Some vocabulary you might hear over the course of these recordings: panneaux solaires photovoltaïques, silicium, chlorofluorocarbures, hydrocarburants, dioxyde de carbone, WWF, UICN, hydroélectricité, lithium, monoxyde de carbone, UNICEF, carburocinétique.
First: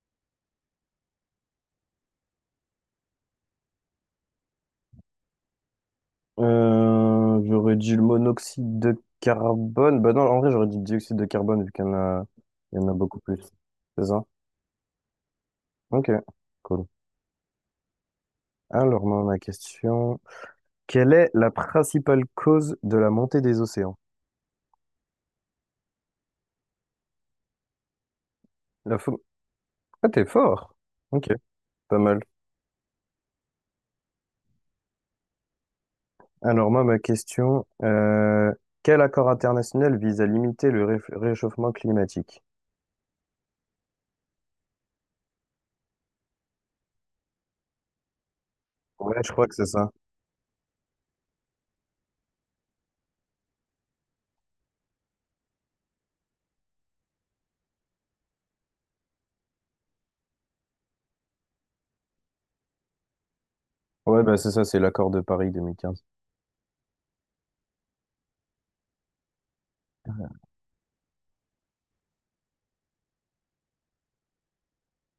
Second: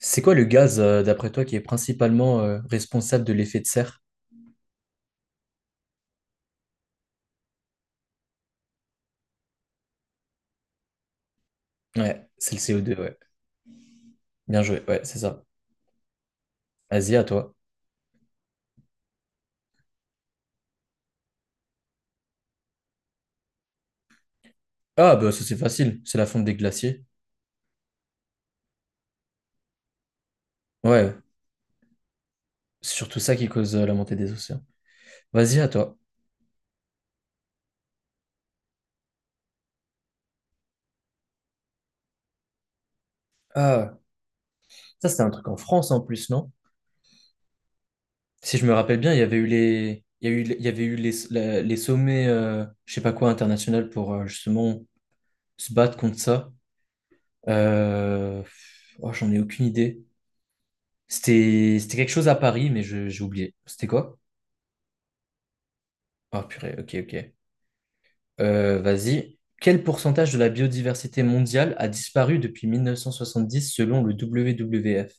C'est quoi le gaz, d'après toi, qui est principalement responsable de l'effet de serre? J'aurais dit le monoxyde de carbone. Bah non, en vrai, j'aurais dit le dioxyde de carbone vu qu'il y en a, Ouais, c'est le il y en a CO2, ouais. beaucoup plus. C'est ça? Bien joué, ouais, c'est ça. Ok, cool. Vas-y, à toi. Alors, moi, ma question. Quelle est la principale cause de la montée des océans? Ah, bah ça c'est facile, c'est la fonte des glaciers. La faune. Ah, t'es fort! Ouais, Ok, pas mal. c'est surtout ça qui cause la montée des océans. Vas-y, à toi. Alors, moi, ma question. Quel accord international vise à limiter le réchauffement climatique? Ah, ça c'était un truc en France en plus, non? Si je me rappelle bien, il Ouais, y je avait eu crois que c'est ça. les, il y a eu, il y avait eu les, la- les sommets, je sais pas quoi, international pour justement se battre contre ça. Euh, oh, j'en ai aucune idée. C'était quelque chose à Paris, mais j'ai oublié. C'était quoi? Ouais, bah c'est ça, c'est l'accord de Paris 2015. Ah purée, ok, ok. Vas-y. Quel pourcentage de la biodiversité mondiale a disparu depuis 1970 selon le WWF?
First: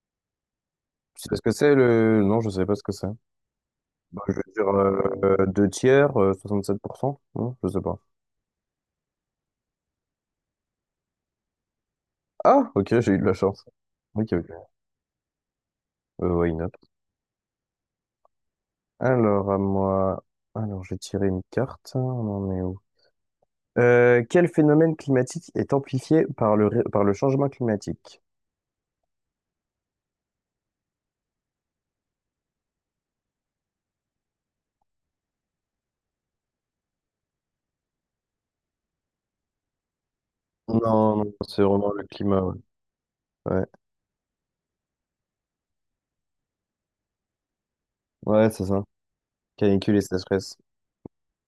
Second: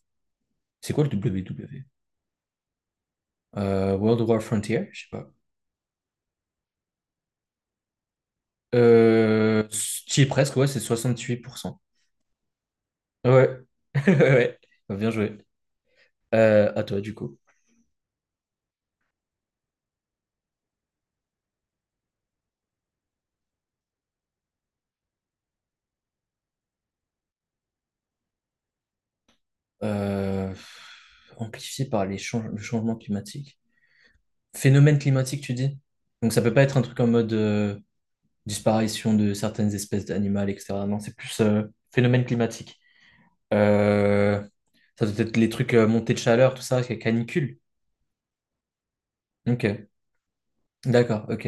C'est quoi le Tu sais ce que c'est WWF? le... Non, je sais pas ce que c'est. World Je War veux dire, Frontier? Je sais pas. Deux tiers, 67%? Non, je sais pas. Euh, qui est presque, ouais, c'est 68%. Ah, ok, j'ai eu de la Ouais. chance. Ok, ok. Ouais. Bah, bien joué. Why not? À toi, du coup. Alors, à moi... Alors, j'ai tiré une carte. On en est où? Quel phénomène climatique est amplifié par par le changement climatique? Euh, Amplifié par les le changement climatique. Phénomène climatique, tu dis? Donc ça peut pas être un truc en mode disparition de certaines espèces d'animales, etc. Non, c'est Non, non, plus c'est vraiment le phénomène climat, ouais. climatique. Ouais, Euh, Ça doit être les trucs montée de chaleur, tout ça, canicule. ouais, c'est ça. Ok, Canicule et sécheresse. d'accord, ok.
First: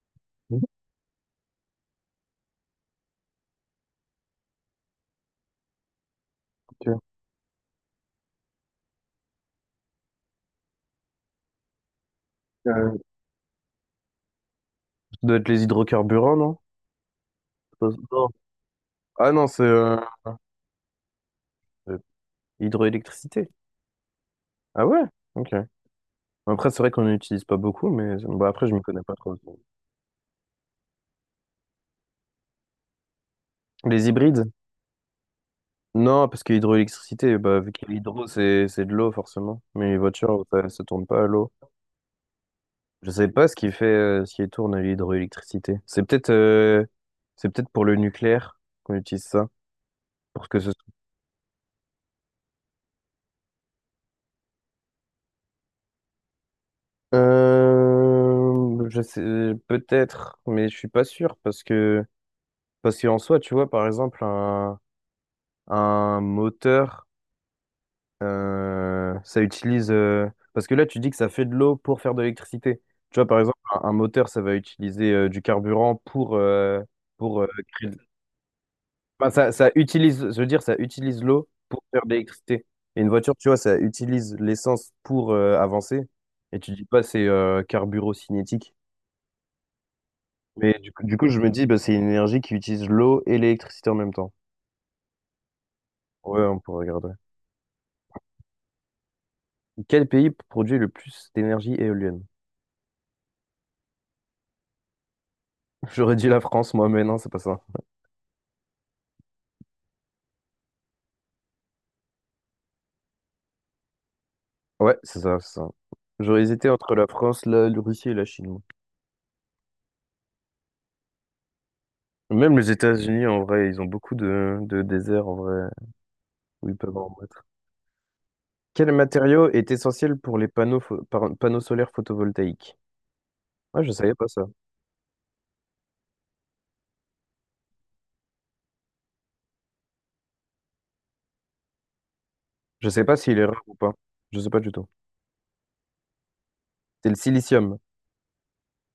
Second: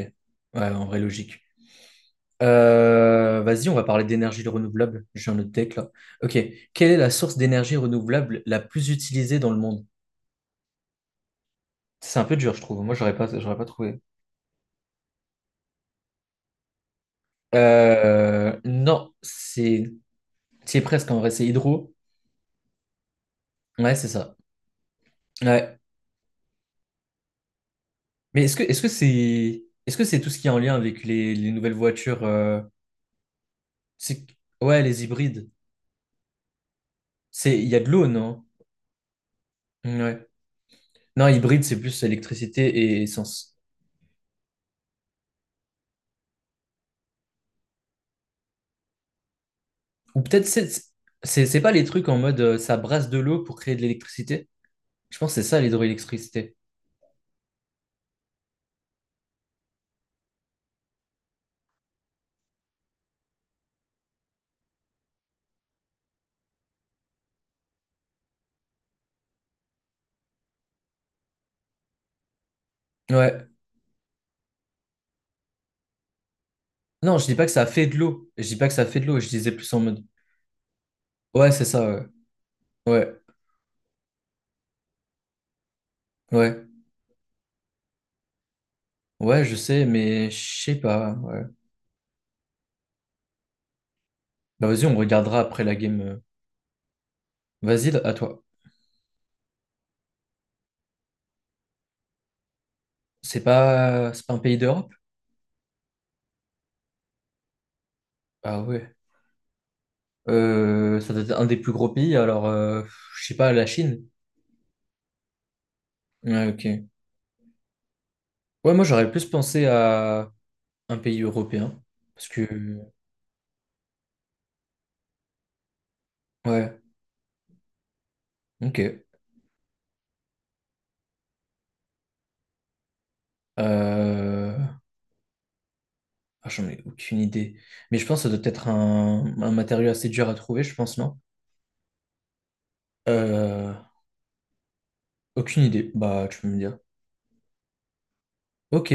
Mhm. Ouais, en vrai, logique. Vas-y, on va parler d'énergie renouvelable. J'ai un autre deck là. Ok, quelle est Ok. la source d'énergie renouvelable la plus utilisée dans le monde? C'est un peu dur, je trouve. Moi, Euh, j'aurais pas trouvé. Ça doit être les hydrocarburants, non? Non. Non, Ah non, c'est c'est, c'est presque en vrai, c'est hydro. hydroélectricité. Ouais, c'est ça. Ah ouais? Ok. Ouais. Après, c'est vrai qu'on n'utilise pas beaucoup, mais Mais bah, est-ce que après, je est-ce m'y que connais pas trop. c'est est-ce que c'est tout ce qui est en lien avec les nouvelles voitures, Les c'est hybrides? ouais les hybrides, Non, parce que hydroélectricité c'est bah, il vu y a qu'il de y a l'eau, l'hydro, non? c'est de l'eau, forcément. Mais les Ouais, voitures, ça tourne pas non, à l'eau. hybride c'est plus électricité et Je sais pas essence, ce qui fait, ce qui tourne à l'hydroélectricité. C'est peut-être pour le nucléaire qu'on utilise ça. ou peut-être Pour que c'est ce soit... c'est pas les trucs en mode ça brasse de l'eau pour créer de l'électricité. Je pense que c'est ça l'hydroélectricité. Je sais, peut-être, mais je suis pas sûr parce que, parce qu'en soi, tu vois, par exemple, un moteur. Ça utilise. Parce que là, tu dis que ça fait de l'eau pour faire de l'électricité. Tu vois, par Ouais, exemple, un moteur, ça va utiliser du carburant non, je dis pour pas que ça fait créer. de de- l'eau, je dis pas que ça fait de l'eau, je Enfin, disais ça, plus ça en mode utilise, je veux dire, ça utilise l'eau ouais, c'est pour ça, faire ouais de l'électricité. Et une ouais. voiture, tu vois, ça utilise l'essence pour avancer. Et Ouais, tu dis pas c'est carburocinétique. ouais, je sais mais je sais Mais pas, du coup, je ouais. me dis, bah, c'est une énergie qui utilise l'eau et l'électricité en même temps. Bah vas-y, on regardera après la game. Ouais, on pourrait regarder. Vas-y, à toi. Quel pays produit le plus d'énergie éolienne? C'est pas un pays d'Europe? J'aurais dit la France, moi, mais non, c'est pas ça. Ah ouais. Ça doit être un des plus gros pays, alors, je sais pas, la Chine. Ouais, c'est ça, c'est ça. J'aurais Ouais, hésité ok. entre la France, la, la Russie et la Chine, moi. Ouais, moi j'aurais plus pensé à un pays européen. Parce que. Même les États-Unis, en vrai, ils ont beaucoup de déserts, en vrai, où ils Ouais, peuvent en mettre. ok. Quel matériau est essentiel pour les panneaux, panneaux solaires photovoltaïques? Ah, je savais pas ça. Euh... ah, j'en ai aucune idée. Mais je pense que ça doit être un matériau assez dur à trouver, je pense, non? Je sais pas s'il est rare Euh... ou pas. Je sais pas du tout. Aucune idée. Bah, tu peux me dire. C'est le silicium. Ok,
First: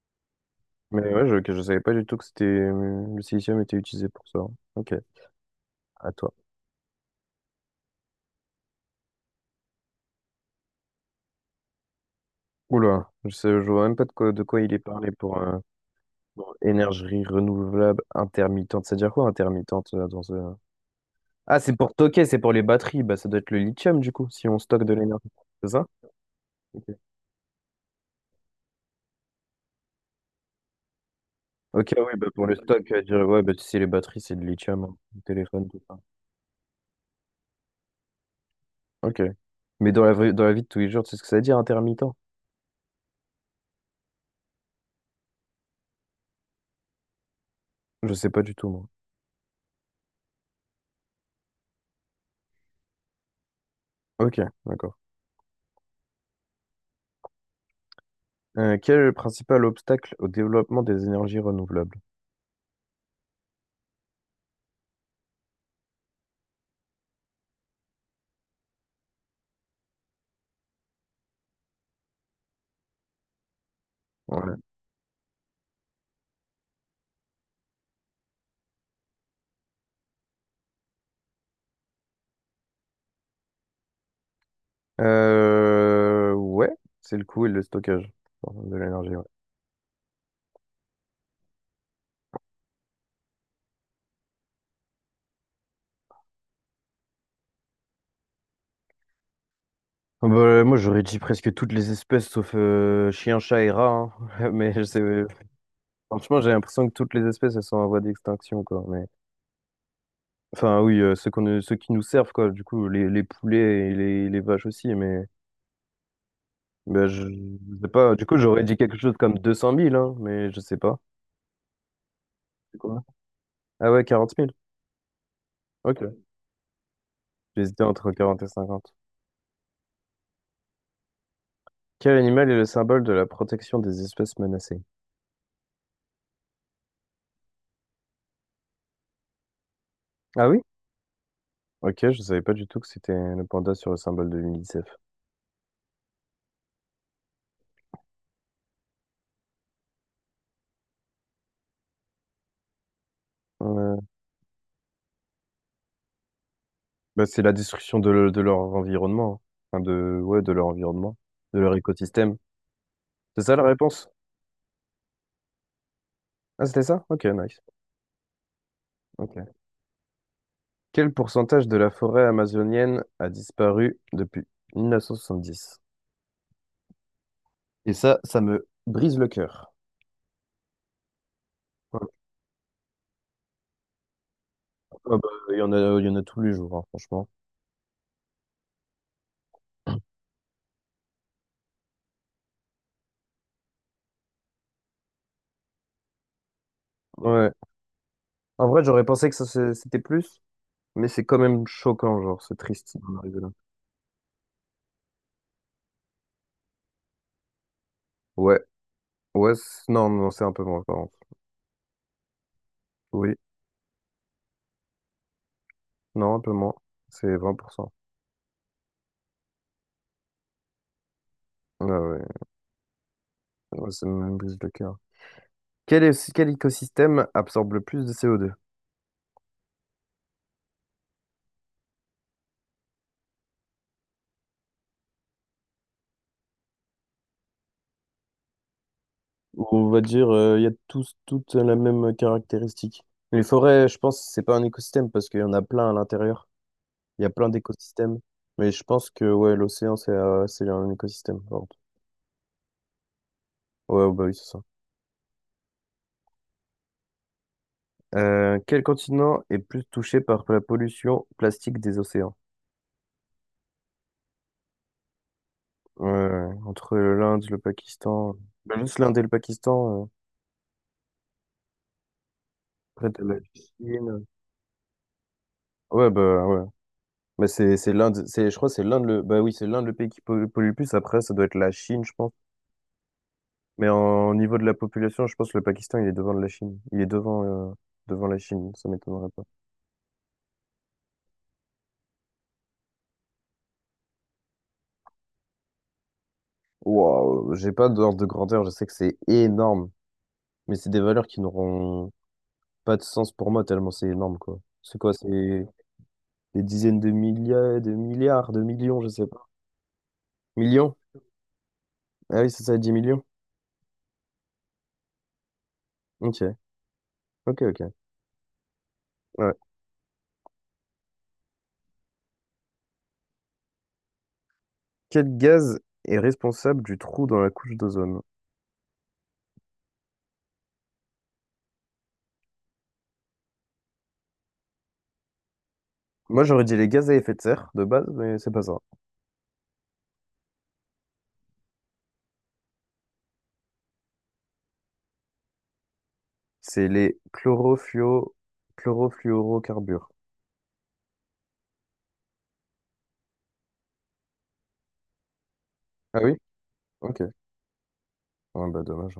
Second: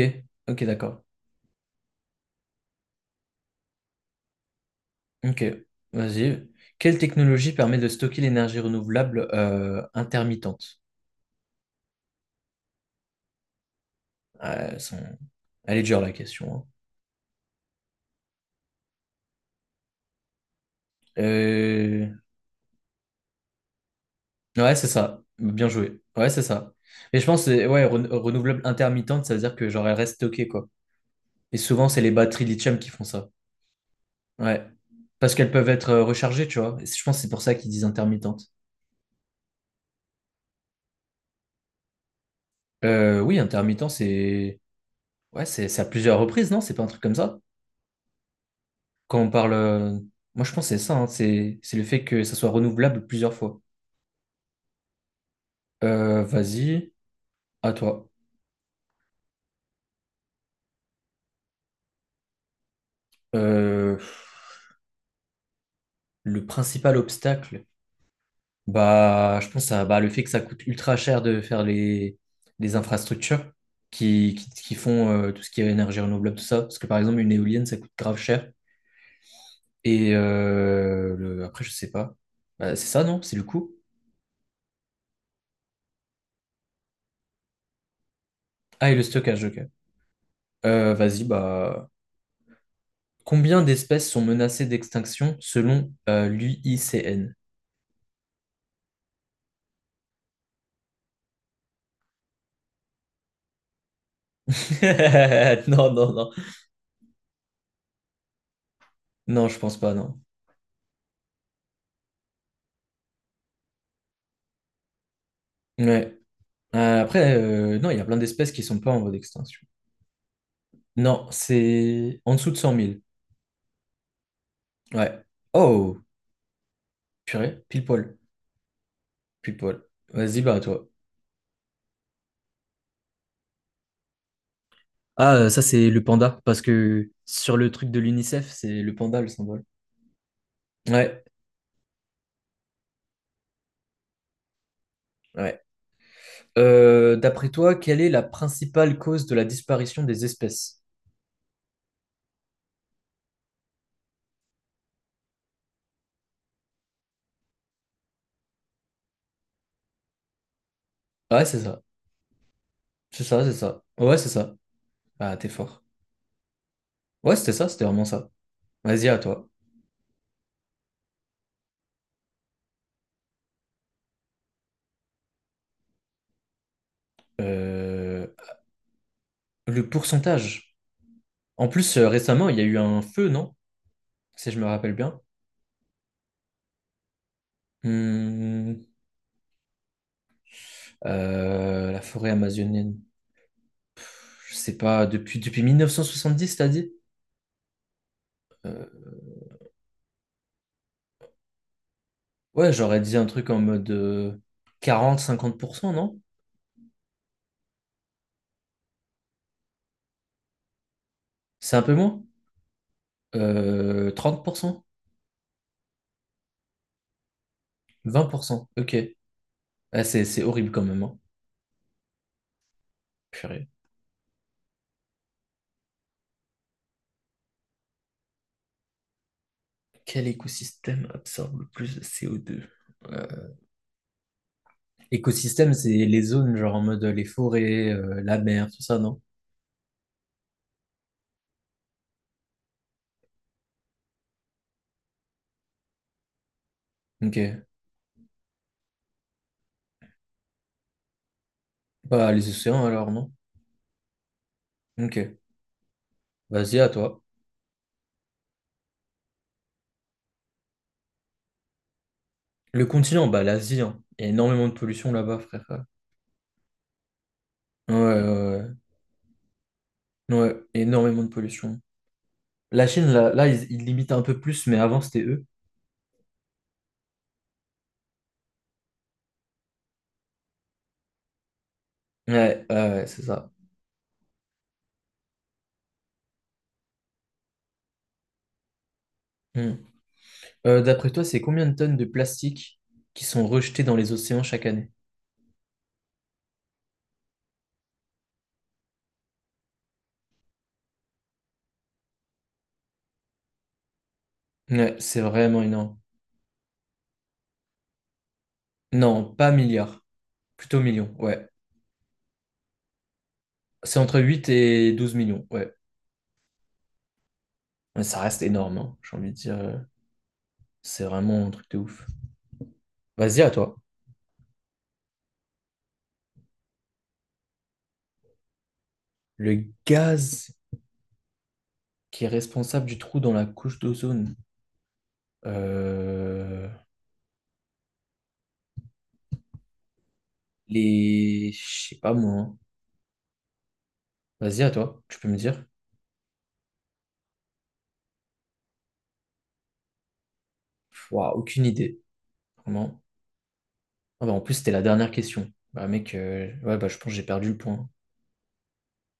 ok, d'accord. Mais ouais, je savais pas du tout que c'était, le silicium était utilisé pour ça. Ok, Ok, à toi. vas-y. Quelle technologie permet de stocker l'énergie renouvelable intermittente? Oula, je sais, je vois même pas de quoi, de Ah, quoi il est parlé elle est dure la pour question. énergie renouvelable intermittente. Ça veut dire quoi intermittente dans ce... Hein. Ah, c'est pour toquer, c'est pour les batteries. Bah, ça doit être le lithium, du coup, si on Ouais, stocke c'est de ça. l'énergie. Bien C'est ça? joué. Ouais, c'est ça. Ok. Mais je pense que ouais, renouvelable intermittente, ça veut dire que genre elle reste stockée, quoi. Et souvent, Ok, c'est les oui, bah, batteries pour le lithium qui stock, font dire, ça. ouais, bah, tu sais, les batteries, c'est de Ouais. lithium, hein, le Parce qu'elles peuvent téléphone, tout être ça. Rechargées, tu vois. Et je pense que c'est pour ça qu'ils disent intermittente. Ok. Mais dans dans la vie de tous les jours, tu sais ce que ça veut dire, intermittent? Oui, intermittent, c'est. Ouais, c'est à plusieurs reprises, non? C'est pas un truc comme ça? Je sais pas du tout, moi. Quand on parle. Moi, je pense que c'est ça, hein. C'est le fait que ça soit renouvelable plusieurs fois. Ok, d'accord. Vas-y, à toi. Quel est le principal obstacle au développement des énergies renouvelables? Euh, Le principal obstacle, bah, je pense à bah, le fait que ça coûte ultra cher de faire les infrastructures qui, qui, Ouais. qui font tout ce qui est énergie renouvelable, tout ça. Parce que par exemple, une éolienne, ça coûte grave cher. Et après, je sais pas. Bah, c'est ça, non? C'est le coût? Ouais, c'est le coût et le stockage pardon, de Ah, et le l'énergie, ouais. stockage, ok. Vas-y, bah. Combien d'espèces sont menacées d'extinction selon l'UICN? Bah, moi, j'aurais dit presque toutes les espèces sauf chien, chat et rat, hein. Mais je sais, Non, non, non. franchement, j'ai l'impression que toutes les espèces, elles sont en voie d'extinction, quoi. Mais... Non, je pense pas, non. Enfin, oui, ceux qu'on, ceux qui nous servent, quoi. Du coup, les poulets et les vaches aussi, mais... Ouais. Ben, Après, je sais non, il y a pas. plein Du coup, d'espèces qui j'aurais dit sont pas quelque en voie chose comme deux d'extinction. cent mille hein, mais je sais pas. Non, c'est en dessous de 100 C'est 000. quoi? Ah ouais, 40 000. Ouais. Oh, Ok. purée, pile J'hésitais entre poil, 40 et 50. pile poil. Vas-y, bah, à toi. Quel animal est le symbole de la protection des espèces menacées? Ah, ça, c'est le panda, parce que sur le truc de l'UNICEF, c'est le panda le symbole. Ah oui? Ouais, Ok, je savais pas du tout que c'était le panda sur le symbole de l'UNICEF. ouais. D'après toi, quelle est la principale cause de la disparition des espèces? Euh, Bah, c'est la destruction de, de leur environnement, hein. Enfin, de, ouais, de leur environnement, Ah, ouais, c'est de leur ça. écosystème. C'est ça, C'est c'est ça la ça. réponse? Ouais, c'est ça. Ah, t'es fort. Ah, c'était ça? Ok, Ouais, c'était nice. ça, c'était vraiment ça. Vas-y, à Ok. toi. Quel pourcentage de la forêt amazonienne a disparu depuis 1970? Et ça, Euh, ça me brise le cœur. le pourcentage. En plus, Ah récemment, il y a eu un feu, non? Si je me rappelle bah, bien. il y en a, il y en a tous les jours, hein, franchement. Hmm, la forêt amazonienne, je sais pas, depuis 1970, t'as dit? Ouais. En vrai, j'aurais Euh, pensé que ça, c'était plus, mais c'est quand même choquant, genre, c'est ouais, triste j'aurais dit d'en un arriver truc là. en mode 40-50%, non? Ouais, ouais, non, non, c'est un peu moins, par contre. C'est un peu moins? Oui, 30%? non, un peu moins. C'est 20%. 20%? Ok. Ah, c'est horrible quand même, hein. Ah ouais. Purée. Ouais, ça me brise le cœur. Quel écosystème absorbe le plus de co deux? Quel écosystème absorbe le plus de CO2? Euh, Écosystème, c'est les zones, genre en mode les forêts, la mer, tout ça, non? On va dire, il y a toutes la même caractéristique. Les forêts, je pense, c'est pas un écosystème parce qu'il y en a plein à l'intérieur. Il y a Ok. plein d'écosystèmes. Mais je pense que ouais, l'océan, c'est un écosystème. Pardon. Bah, les océans alors, non? Ouais, bah oui, c'est ça. Ok. Vas-y, à toi. Quel continent est plus touché par la pollution plastique des océans? Le continent, bah l'Asie, hein. Il y a énormément de pollution là-bas, frère. Ouais, Ouais, ouais, entre l'Inde, le Pakistan, ouais, même juste l'Inde et le Pakistan, ouais. Ouais, énormément de pollution. La Chine, après t'as là, la là, ils limitent un Chine. peu plus, mais avant, c'était eux. Ouais, bah ouais. Mais c'est l'Inde, c'est je crois que c'est l'Inde le bah oui, c'est l'Inde le pays qui pollue le plus après ça doit être la Chine, je pense. Ouais, ouais, ouais, c'est ça. Mais en au niveau de la population, je pense que le Pakistan, il est devant la Chine. Il est devant euh, devant la Chine, ça m'étonnerait pas. Hmm. D'après toi, c'est combien de tonnes de plastique qui sont rejetées dans les océans chaque année? Waouh, j'ai pas d'ordre de grandeur, je sais que c'est énorme, mais c'est des valeurs qui n'auront pas de sens pour moi tellement c'est énorme quoi. Ouais, C'est quoi, c'est vraiment c'est énorme. des dizaines de milliards, de milliards, de millions, je Non, sais pas. pas milliards, plutôt Millions? millions, ouais. Ah oui, c'est ça, 10 millions. C'est entre 8 et 12 millions, ouais. Ok, ok, ok. Mais ça reste énorme, hein, j'ai envie de Ouais. dire. C'est vraiment un truc de ouf. Vas-y, à toi. Quel gaz est responsable du trou dans la couche d'ozone? Le gaz qui est responsable du trou dans la couche d'ozone. Moi, j'aurais Euh, dit les gaz à effet de serre de base, mais c'est pas ça. Je sais pas, moi. Hein. Vas-y, à toi, tu peux me dire. C'est les chlorofluo... chlorofluorocarbures. Ouah, aucune idée, vraiment. Ah bah, en plus, c'était la dernière question. Bah mec, Ah oui? Ouais, bah, je pense que j'ai Ok. perdu le point. Ouais, bah dommage.